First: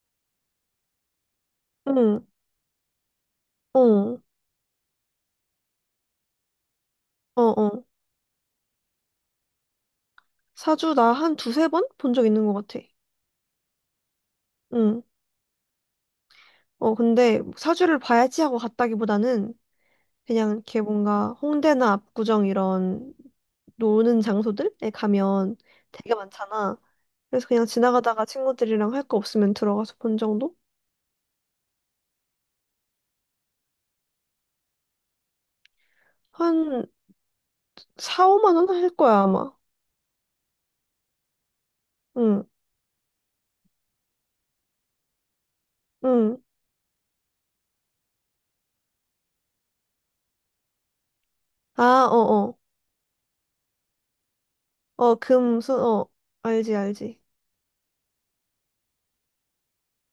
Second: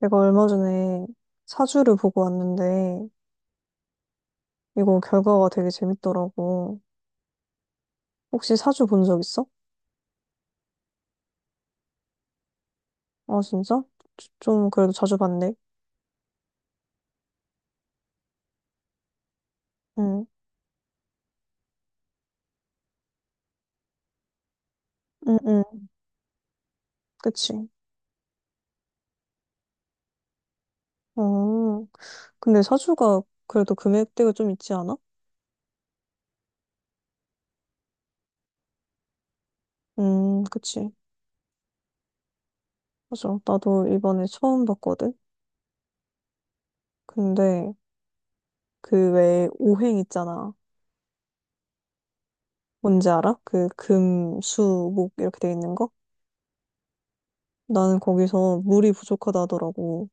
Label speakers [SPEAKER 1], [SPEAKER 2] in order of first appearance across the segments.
[SPEAKER 1] 내가 얼마 전에 사주를 보고
[SPEAKER 2] 응,
[SPEAKER 1] 왔는데,
[SPEAKER 2] 어, 어,
[SPEAKER 1] 이거 결과가 되게 재밌더라고.
[SPEAKER 2] 어.
[SPEAKER 1] 혹시 사주 본 적 있어?
[SPEAKER 2] 사주 나 한 두세 번 본 적 있는 것 같아.
[SPEAKER 1] 아, 진짜? 좀 그래도
[SPEAKER 2] 응.
[SPEAKER 1] 자주 봤네.
[SPEAKER 2] 어, 근데 사주를 봐야지 하고 갔다기보다는
[SPEAKER 1] 응,
[SPEAKER 2] 그냥 이렇게 뭔가 홍대나 압구정 이런 노는 장소들에
[SPEAKER 1] 응,
[SPEAKER 2] 가면
[SPEAKER 1] 응,
[SPEAKER 2] 되게 많잖아. 그래서 그냥
[SPEAKER 1] 그치.
[SPEAKER 2] 지나가다가 친구들이랑 할 거 없으면 들어가서 본 정도?
[SPEAKER 1] 어, 근데 사주가 그래도 금액대가 좀 있지 않아?
[SPEAKER 2] 한 4, 5만 원 할 거야, 아마.
[SPEAKER 1] 그치.
[SPEAKER 2] 응,
[SPEAKER 1] 맞아. 나도 이번에 처음 봤거든?
[SPEAKER 2] 응.
[SPEAKER 1] 근데 그 외에 오행 있잖아.
[SPEAKER 2] 아, 어, 어.
[SPEAKER 1] 뭔지 알아? 그 금, 수, 목
[SPEAKER 2] 어,
[SPEAKER 1] 이렇게 돼
[SPEAKER 2] 금,
[SPEAKER 1] 있는
[SPEAKER 2] 수,
[SPEAKER 1] 거?
[SPEAKER 2] 어. 알지, 알지.
[SPEAKER 1] 나는 거기서 물이 부족하다 하더라고.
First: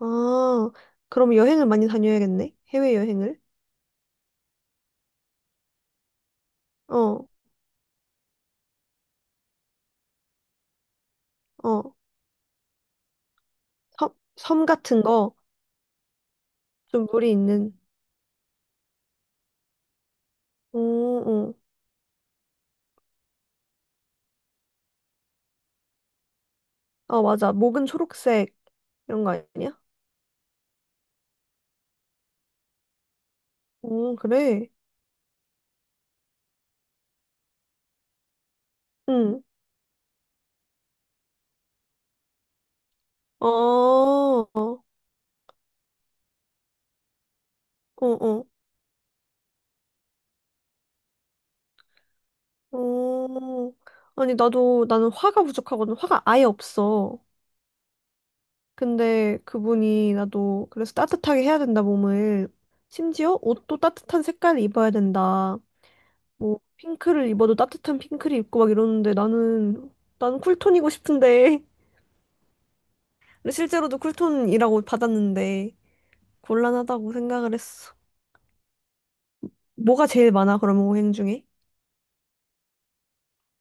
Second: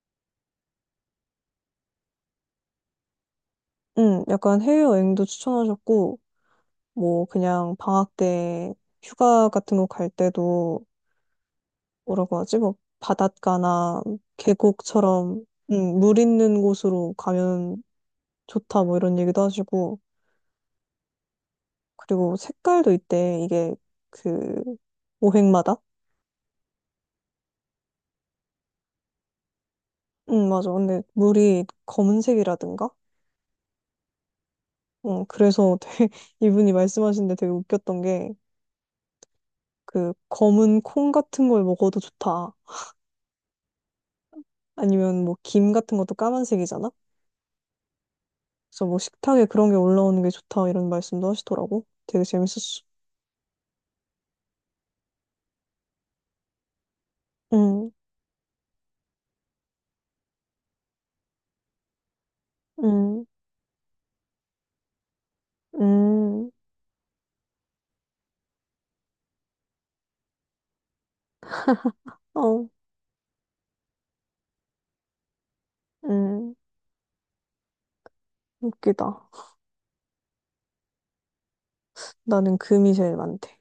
[SPEAKER 2] 아, 그럼 여행을 많이 다녀야겠네. 해외여행을.
[SPEAKER 1] 약간 해외여행도 추천하셨고, 뭐,
[SPEAKER 2] 어.
[SPEAKER 1] 그냥 방학 때 휴가 같은 거 갈 때도,
[SPEAKER 2] 어,
[SPEAKER 1] 뭐라고 하지? 뭐, 바닷가나
[SPEAKER 2] 섬, 섬 같은 거,
[SPEAKER 1] 계곡처럼, 물 있는
[SPEAKER 2] 좀
[SPEAKER 1] 곳으로
[SPEAKER 2] 물이 있는.
[SPEAKER 1] 가면 좋다, 뭐 이런 얘기도 하시고,
[SPEAKER 2] 어, 어.
[SPEAKER 1] 그리고 색깔도 있대, 이게 그, 오행마다?
[SPEAKER 2] 아, 맞아. 목은 초록색, 이런 거 아니야?
[SPEAKER 1] 맞아. 근데 물이 검은색이라든가?
[SPEAKER 2] 어, 그래.
[SPEAKER 1] 그래서 되게, 이분이 말씀하신 데 되게 웃겼던 게,
[SPEAKER 2] 응.
[SPEAKER 1] 그, 검은 콩 같은 걸 먹어도 좋다.
[SPEAKER 2] 어, 어,
[SPEAKER 1] 아니면 뭐 김 같은 것도 까만색이잖아?
[SPEAKER 2] 어,
[SPEAKER 1] 그래서 뭐 식탁에 그런 게 올라오는 게 좋다 이런 말씀도 하시더라고. 되게 재밌었어.
[SPEAKER 2] 어. 아니, 나도, 나는 화가 부족하거든. 화가 아예 없어.
[SPEAKER 1] 응,
[SPEAKER 2] 근데 그분이 나도, 그래서 따뜻하게 해야 된다, 몸을.
[SPEAKER 1] 응,
[SPEAKER 2] 심지어 옷도 따뜻한 색깔을 입어야 된다.
[SPEAKER 1] 응,
[SPEAKER 2] 뭐, 핑크를 입어도 따뜻한 핑크를 입고 막 이러는데 나는, 나는 쿨톤이고 싶은데.
[SPEAKER 1] 어,
[SPEAKER 2] 근데 실제로도 쿨톤이라고 받았는데
[SPEAKER 1] 응.
[SPEAKER 2] 곤란하다고 생각을 했어.
[SPEAKER 1] 웃기다.
[SPEAKER 2] 뭐가 제일 많아, 그러면 오행 중에?
[SPEAKER 1] 나는 금이 제일 많대.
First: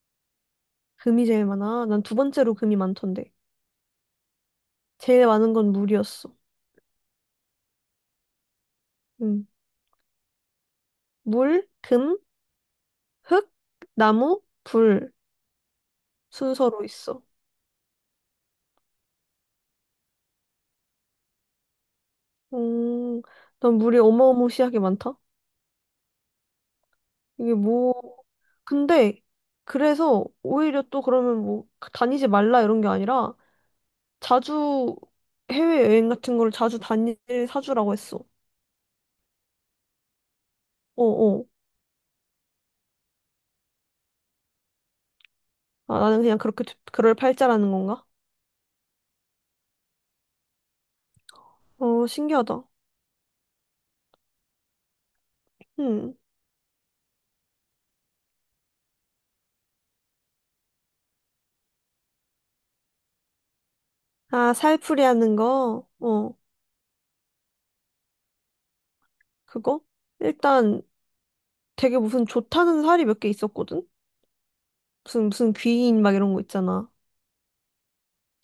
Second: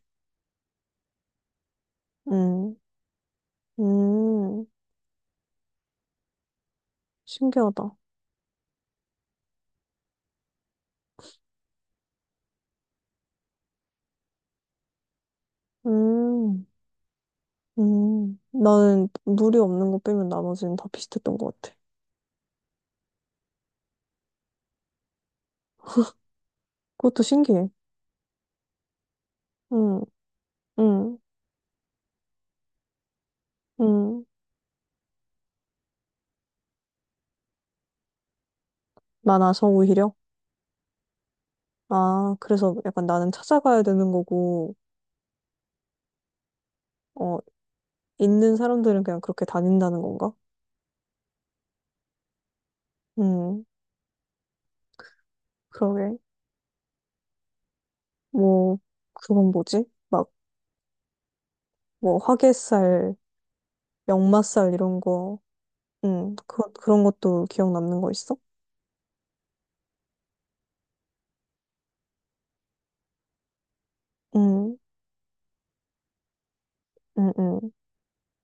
[SPEAKER 2] 금이 제일 많아? 난 두 번째로
[SPEAKER 1] 응,
[SPEAKER 2] 금이 많던데.
[SPEAKER 1] 음,
[SPEAKER 2] 제일 많은 건 물이었어.
[SPEAKER 1] 신기하다.
[SPEAKER 2] 음. 물, 금, 흙, 나무, 불
[SPEAKER 1] 음,
[SPEAKER 2] 순서로 있어.
[SPEAKER 1] 나는 물이 없는 거 빼면 나머지는 다 비슷했던 것 같아.
[SPEAKER 2] 음, 난 물이 어마어마시하게 많다.
[SPEAKER 1] 그것도
[SPEAKER 2] 이게
[SPEAKER 1] 신기해.
[SPEAKER 2] 뭐, 근데
[SPEAKER 1] 응,
[SPEAKER 2] 그래서 오히려 또
[SPEAKER 1] 응,
[SPEAKER 2] 그러면 뭐 다니지 말라 이런 게 아니라
[SPEAKER 1] 응.
[SPEAKER 2] 자주 해외여행 같은 걸 자주 다닐 사주라고 했어.
[SPEAKER 1] 많아서 오히려?
[SPEAKER 2] 어어.
[SPEAKER 1] 아, 그래서 약간 나는 찾아가야 되는 거고,
[SPEAKER 2] 아, 나는 그냥 그렇게 두- 그럴
[SPEAKER 1] 어,
[SPEAKER 2] 팔자라는 건가?
[SPEAKER 1] 있는 사람들은 그냥 그렇게 다닌다는 건가?
[SPEAKER 2] 어, 신기하다.
[SPEAKER 1] 음,
[SPEAKER 2] 음.
[SPEAKER 1] 그러게. 뭐, 그건 뭐지? 막, 뭐, 화개살,
[SPEAKER 2] 아,
[SPEAKER 1] 역마살 이런
[SPEAKER 2] 살풀이 하는
[SPEAKER 1] 거,
[SPEAKER 2] 거? 어,
[SPEAKER 1] 그런 것도 기억 남는 거 있어?
[SPEAKER 2] 그거? 일단 되게 무슨 좋다는 살이 몇 개 있었거든?
[SPEAKER 1] 음,
[SPEAKER 2] 무슨 귀인 막 이런 거 있잖아.
[SPEAKER 1] 음, 음,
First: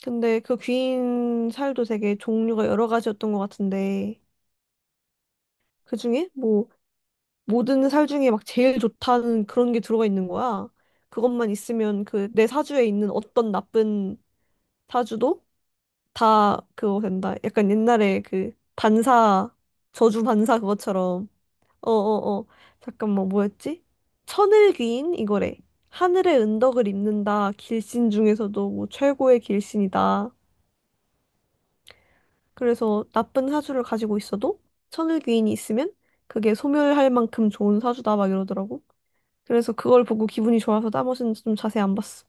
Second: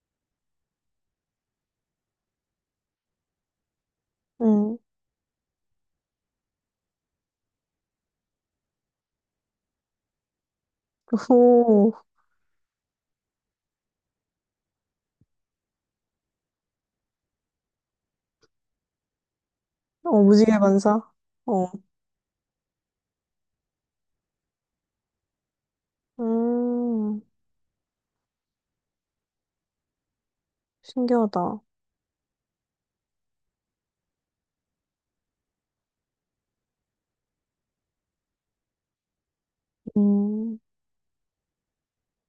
[SPEAKER 2] 근데 그 귀인 살도 되게 종류가 여러 가지였던 것 같은데,
[SPEAKER 1] 음.
[SPEAKER 2] 그 중에 뭐, 모든 살 중에 막 제일 좋다는 그런 게 들어가 있는 거야. 그것만
[SPEAKER 1] 오,
[SPEAKER 2] 있으면 그 내 사주에 있는 어떤 나쁜 사주도 다 그거 된다. 약간 옛날에 그 반사,
[SPEAKER 1] 어,
[SPEAKER 2] 저주 반사
[SPEAKER 1] 무지개 반사?
[SPEAKER 2] 그것처럼.
[SPEAKER 1] 어,
[SPEAKER 2] 어어어. 잠깐만, 뭐였지? 천을귀인? 이거래. 하늘의 은덕을
[SPEAKER 1] 음,
[SPEAKER 2] 입는다. 길신 중에서도 뭐 최고의 길신이다.
[SPEAKER 1] 신기하다.
[SPEAKER 2] 그래서 나쁜 사주를 가지고 있어도 천을귀인이 있으면 그게 소멸할 만큼 좋은 사주다. 막 이러더라고. 그래서 그걸 보고
[SPEAKER 1] 음,
[SPEAKER 2] 기분이 좋아서 나머지는 좀 자세히 안 봤어.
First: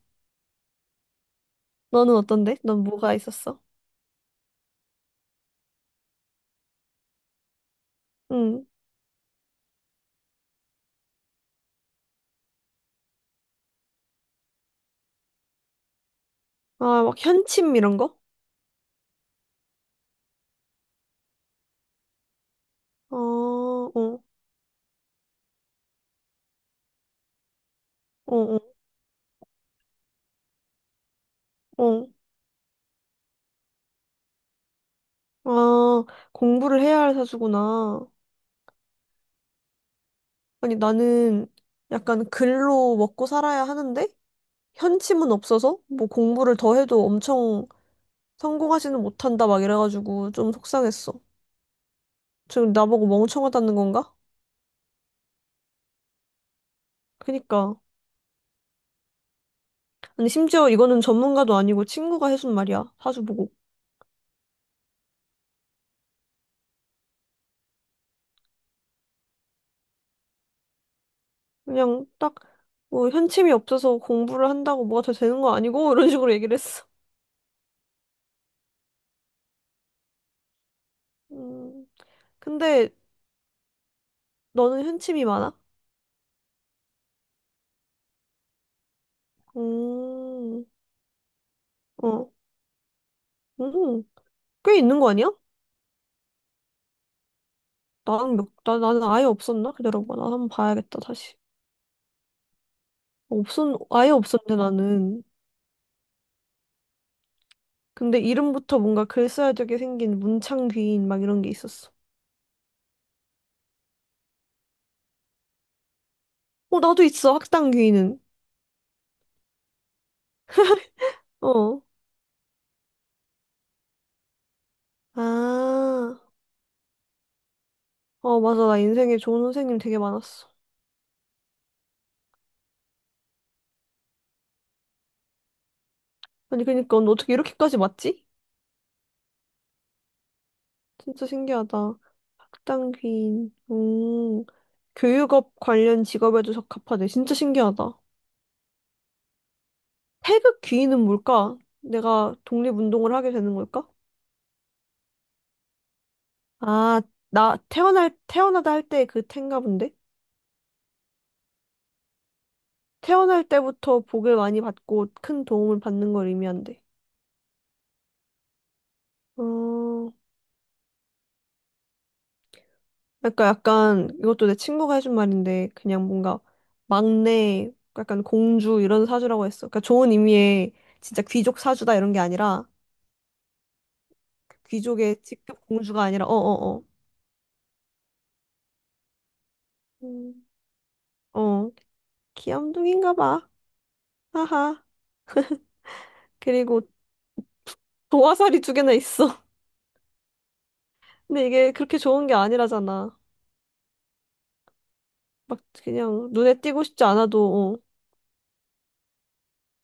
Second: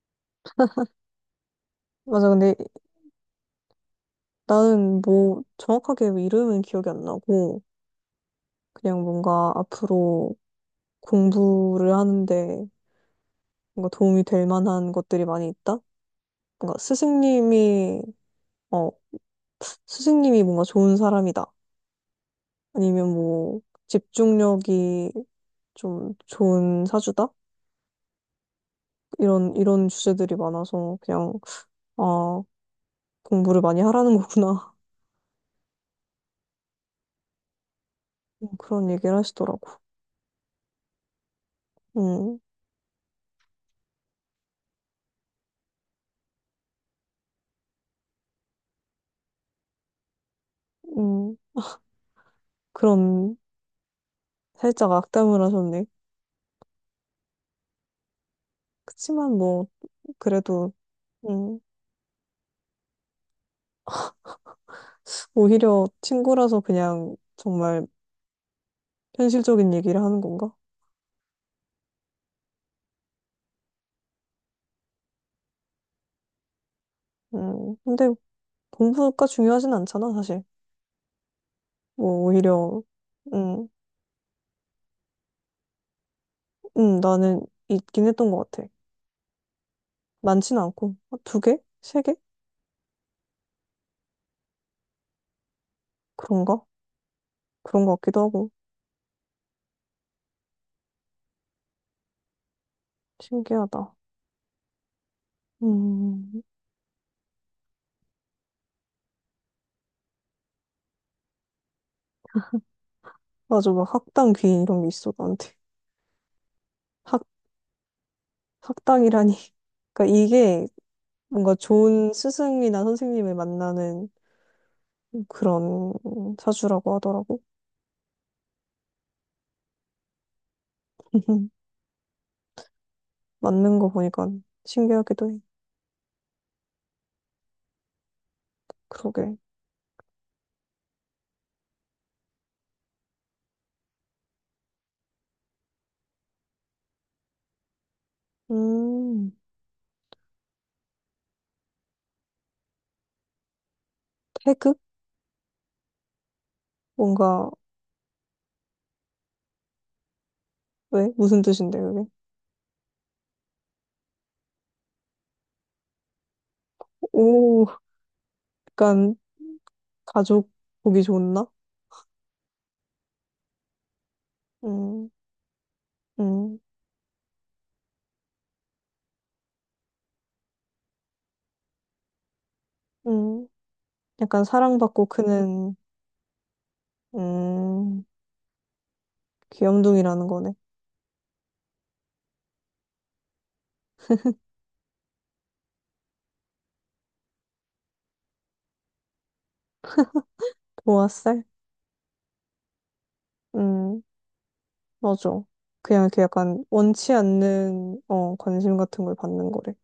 [SPEAKER 2] 너는
[SPEAKER 1] 맞아. 근데
[SPEAKER 2] 어떤데? 넌 뭐가 있었어?
[SPEAKER 1] 나는 뭐, 정확하게 이름은 기억이 안 나고,
[SPEAKER 2] 응.
[SPEAKER 1] 그냥 뭔가 앞으로 공부를 하는데, 뭔가 도움이 될 만한 것들이 많이 있다? 뭔가
[SPEAKER 2] 아, 막 현침 이런 거?
[SPEAKER 1] 어, 스승님이 뭔가 좋은 사람이다. 아니면
[SPEAKER 2] 어,
[SPEAKER 1] 뭐,
[SPEAKER 2] 어,
[SPEAKER 1] 집중력이 좀 좋은 사주다?
[SPEAKER 2] 어, 어.
[SPEAKER 1] 이런 주제들이 많아서 그냥,
[SPEAKER 2] 어,
[SPEAKER 1] 아, 공부를 많이 하라는 거구나.
[SPEAKER 2] 아, 공부를 해야 할 사주구나.
[SPEAKER 1] 그런 얘기를 하시더라고.
[SPEAKER 2] 아니, 나는 약간
[SPEAKER 1] 음,
[SPEAKER 2] 글로 먹고 살아야 하는데, 현침은 없어서, 뭐 공부를 더 해도 엄청 성공하지는 못한다, 막 이래가지고 좀 속상했어.
[SPEAKER 1] 음,
[SPEAKER 2] 지금 나보고
[SPEAKER 1] 그런
[SPEAKER 2] 멍청하다는 건가?
[SPEAKER 1] 살짝 악담을 하셨네.
[SPEAKER 2] 그니까.
[SPEAKER 1] 그치만 뭐,
[SPEAKER 2] 아니, 심지어
[SPEAKER 1] 그래도,
[SPEAKER 2] 이거는 전문가도
[SPEAKER 1] 음,
[SPEAKER 2] 아니고 친구가 해준 말이야, 사주 보고.
[SPEAKER 1] 오히려 친구라서 그냥 정말 현실적인 얘기를 하는 건가?
[SPEAKER 2] 그냥 딱, 뭐, 현침이 없어서 공부를 한다고 뭐가 더 되는 거 아니고, 이런 식으로 얘기를 했어.
[SPEAKER 1] 근데 공부가 중요하진 않잖아, 사실.
[SPEAKER 2] 음,
[SPEAKER 1] 뭐, 오히려,
[SPEAKER 2] 근데
[SPEAKER 1] 음,
[SPEAKER 2] 너는 현침이 많아?
[SPEAKER 1] 나는 있긴 했던 것 같아. 많진
[SPEAKER 2] 음.
[SPEAKER 1] 않고. 아, 2개? 3개?
[SPEAKER 2] 어. 음, 꽤 있는 거 아니야?
[SPEAKER 1] 그런가? 그런 것 같기도 하고.
[SPEAKER 2] 나는 아예 없었나? 기다려봐. 나 한번 봐야겠다, 다시.
[SPEAKER 1] 신기하다.
[SPEAKER 2] 아예 없었는데, 나는.
[SPEAKER 1] 음,
[SPEAKER 2] 근데 이름부터 뭔가 글써야되게 생긴 문창 귀인, 막 이런 게 있었어.
[SPEAKER 1] 맞아. 막 학당 귀인 이런 게 있어, 나한테.
[SPEAKER 2] 어, 나도
[SPEAKER 1] 학,
[SPEAKER 2] 있어, 학당 귀인은.
[SPEAKER 1] 학당이라니. 그러니까 이게 뭔가
[SPEAKER 2] 어.
[SPEAKER 1] 좋은 스승이나 선생님을 만나는 그런
[SPEAKER 2] 아,
[SPEAKER 1] 사주라고 하더라고.
[SPEAKER 2] 어, 맞아. 나 인생에 좋은 선생님 되게 많았어.
[SPEAKER 1] 맞는 거 보니까 신기하기도 해.
[SPEAKER 2] 아니, 그니까, 너 어떻게 이렇게까지 맞지?
[SPEAKER 1] 그러게.
[SPEAKER 2] 진짜 신기하다. 학당 귀인. 교육업 관련 직업에도 적합하대. 진짜 신기하다.
[SPEAKER 1] 음,
[SPEAKER 2] 태극 귀인은 뭘까? 내가 독립운동을 하게 되는 걸까?
[SPEAKER 1] 태극?
[SPEAKER 2] 아,
[SPEAKER 1] 뭔가,
[SPEAKER 2] 나 태어나다 할 때 그 텐가 본데?
[SPEAKER 1] 왜? 무슨 뜻인데, 그게?
[SPEAKER 2] 태어날 때부터 복을 많이 받고 큰 도움을 받는 걸 의미한대.
[SPEAKER 1] 오, 약간
[SPEAKER 2] 어,
[SPEAKER 1] 가족 보기 좋나?
[SPEAKER 2] 그러니까 약간 이것도 내 친구가
[SPEAKER 1] 음,
[SPEAKER 2] 해준 말인데 그냥 뭔가
[SPEAKER 1] 음,
[SPEAKER 2] 막내, 약간 공주 이런 사주라고 했어. 그러니까 좋은 의미의 진짜 귀족 사주다 이런 게 아니라
[SPEAKER 1] 음. 약간 사랑받고
[SPEAKER 2] 귀족의 직급
[SPEAKER 1] 크는,
[SPEAKER 2] 공주가 아니라 어어어.
[SPEAKER 1] 음,
[SPEAKER 2] 어, 어, 어.
[SPEAKER 1] 귀염둥이라는 거네.
[SPEAKER 2] 어, 귀염둥인가 봐. 하하. 그리고 도화살이 두 개나 있어.
[SPEAKER 1] 도화살?
[SPEAKER 2] 근데 이게 그렇게 좋은 게 아니라잖아.
[SPEAKER 1] 음, 맞아.
[SPEAKER 2] 막
[SPEAKER 1] 그냥 이렇게
[SPEAKER 2] 그냥 눈에
[SPEAKER 1] 약간
[SPEAKER 2] 띄고 싶지
[SPEAKER 1] 원치
[SPEAKER 2] 않아도.
[SPEAKER 1] 않는, 관심 같은 걸 받는 거래.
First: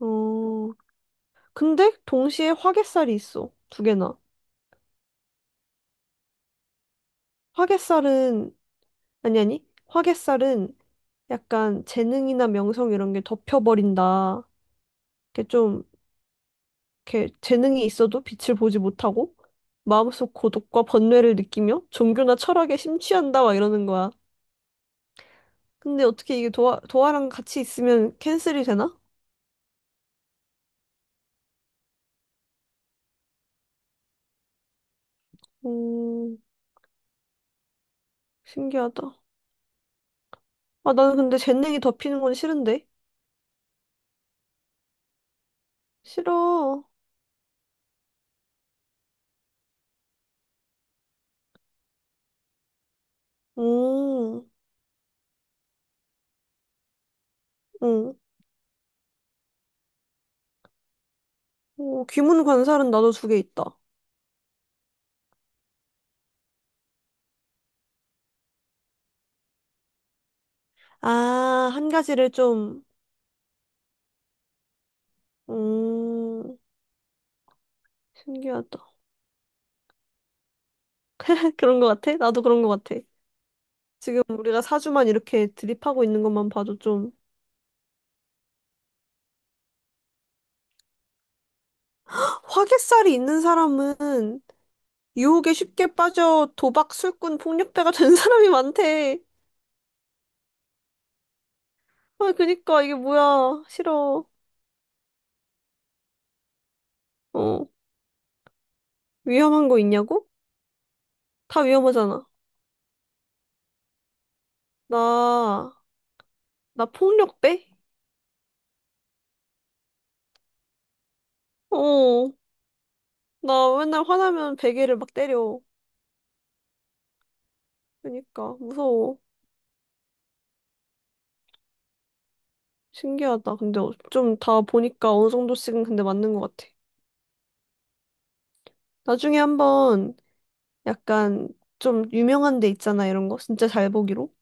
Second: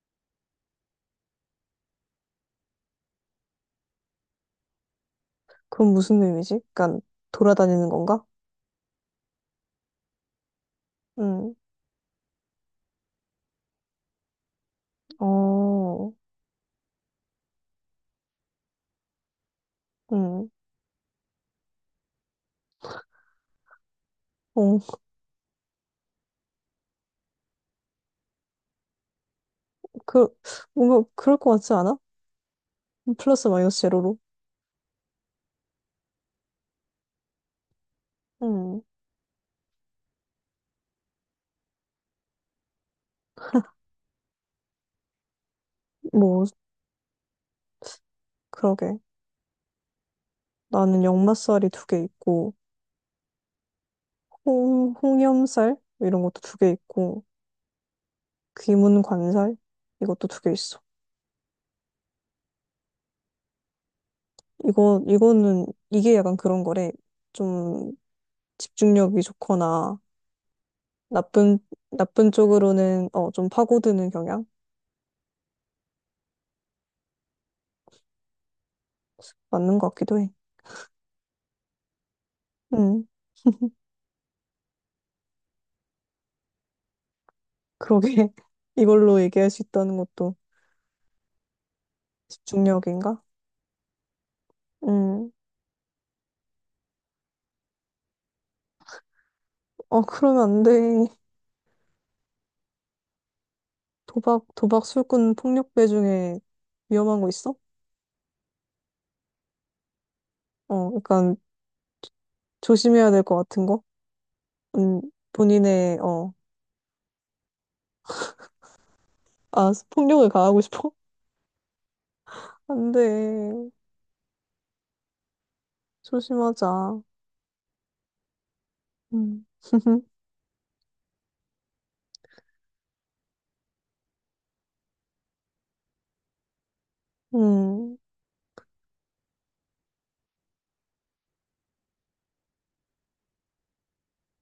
[SPEAKER 2] 어. 어. 근데 동시에 화개살이 있어. 두 개나.
[SPEAKER 1] 그건 무슨 의미지? 약간 돌아다니는 건가?
[SPEAKER 2] 화개살은 아니 아니. 화개살은
[SPEAKER 1] 음,
[SPEAKER 2] 약간 재능이나 명성 이런 게 덮여버린다. 이렇게 좀
[SPEAKER 1] 어,
[SPEAKER 2] 이렇게 재능이 있어도 빛을 보지 못하고 마음속
[SPEAKER 1] 음,
[SPEAKER 2] 고독과 번뇌를 느끼며 종교나 철학에 심취한다 막 이러는 거야.
[SPEAKER 1] 어.
[SPEAKER 2] 근데 어떻게 이게 도화랑 같이 있으면 캔슬이 되나?
[SPEAKER 1] 그, 뭔가 그럴 것 같지 않아? 플러스 마이너스 제로로.
[SPEAKER 2] 음,
[SPEAKER 1] 음,
[SPEAKER 2] 신기하다. 아, 나는 근데 젠냉이 덮이는 건 싫은데?
[SPEAKER 1] 뭐,
[SPEAKER 2] 싫어.
[SPEAKER 1] 그러게. 나는 역마살이 2개 있고,
[SPEAKER 2] 음,
[SPEAKER 1] 홍염살 이런 것도 2개 있고
[SPEAKER 2] 음.
[SPEAKER 1] 귀문관살 이것도 2개 있어.
[SPEAKER 2] 어, 귀문 관살은 나도 두 개 있다.
[SPEAKER 1] 이거 이거는 이게 약간 그런 거래. 좀 집중력이 좋거나 나쁜
[SPEAKER 2] 아, 한 가지를
[SPEAKER 1] 나쁜
[SPEAKER 2] 좀,
[SPEAKER 1] 쪽으로는 좀 파고드는 경향.
[SPEAKER 2] 음, 신기하다.
[SPEAKER 1] 맞는 것 같기도 해.
[SPEAKER 2] 그런 거 같아? 나도 그런 거 같아.
[SPEAKER 1] 음,
[SPEAKER 2] 지금 우리가 사주만 이렇게 드립하고 있는 것만 봐도 좀,
[SPEAKER 1] 그러게. 이걸로 얘기할 수 있다는 것도
[SPEAKER 2] 화개살이
[SPEAKER 1] 집중력인가?
[SPEAKER 2] 있는 사람은
[SPEAKER 1] 음,
[SPEAKER 2] 유혹에 쉽게 빠져 도박, 술꾼, 폭력배가 된 사람이 많대.
[SPEAKER 1] 그러면 안 돼.
[SPEAKER 2] 아, 그니까 이게 뭐야. 싫어.
[SPEAKER 1] 도박 술꾼 폭력배 중에 위험한 거 있어?
[SPEAKER 2] 어, 위험한 거 있냐고?
[SPEAKER 1] 어, 약간
[SPEAKER 2] 다 위험하잖아.
[SPEAKER 1] 조심해야 될 것 같은 거? 음,
[SPEAKER 2] 나
[SPEAKER 1] 본인의 어,
[SPEAKER 2] 나 폭력배?
[SPEAKER 1] 아, 폭력을 가하고 싶어?
[SPEAKER 2] 어,
[SPEAKER 1] 안 돼.
[SPEAKER 2] 나 맨날 화나면 베개를 막 때려.
[SPEAKER 1] 조심하자.
[SPEAKER 2] 그러니까 무서워.
[SPEAKER 1] 음.
[SPEAKER 2] 신기하다. 근데 좀 다 보니까 어느 정도씩은 근데 맞는 것 같아.
[SPEAKER 1] 음,
[SPEAKER 2] 나중에 한번 약간 좀 유명한 데 있잖아, 이런 거. 진짜 잘 보기로.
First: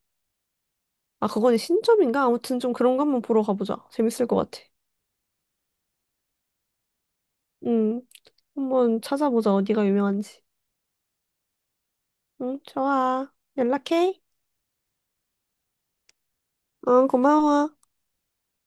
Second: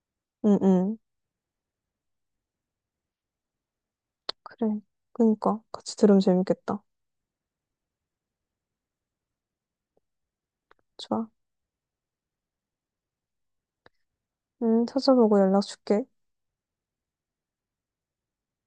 [SPEAKER 1] 음, 음.
[SPEAKER 2] 아, 그거는 신점인가? 아무튼 좀 그런 거 한번 보러 가보자. 재밌을 것 같아.
[SPEAKER 1] 그래. 그니까. 같이 들으면 재밌겠다.
[SPEAKER 2] 응, 한번 찾아보자. 어디가 유명한지.
[SPEAKER 1] 좋아.
[SPEAKER 2] 응, 좋아. 연락해.
[SPEAKER 1] 찾아보고 연락 줄게.
[SPEAKER 2] 응, 고마워.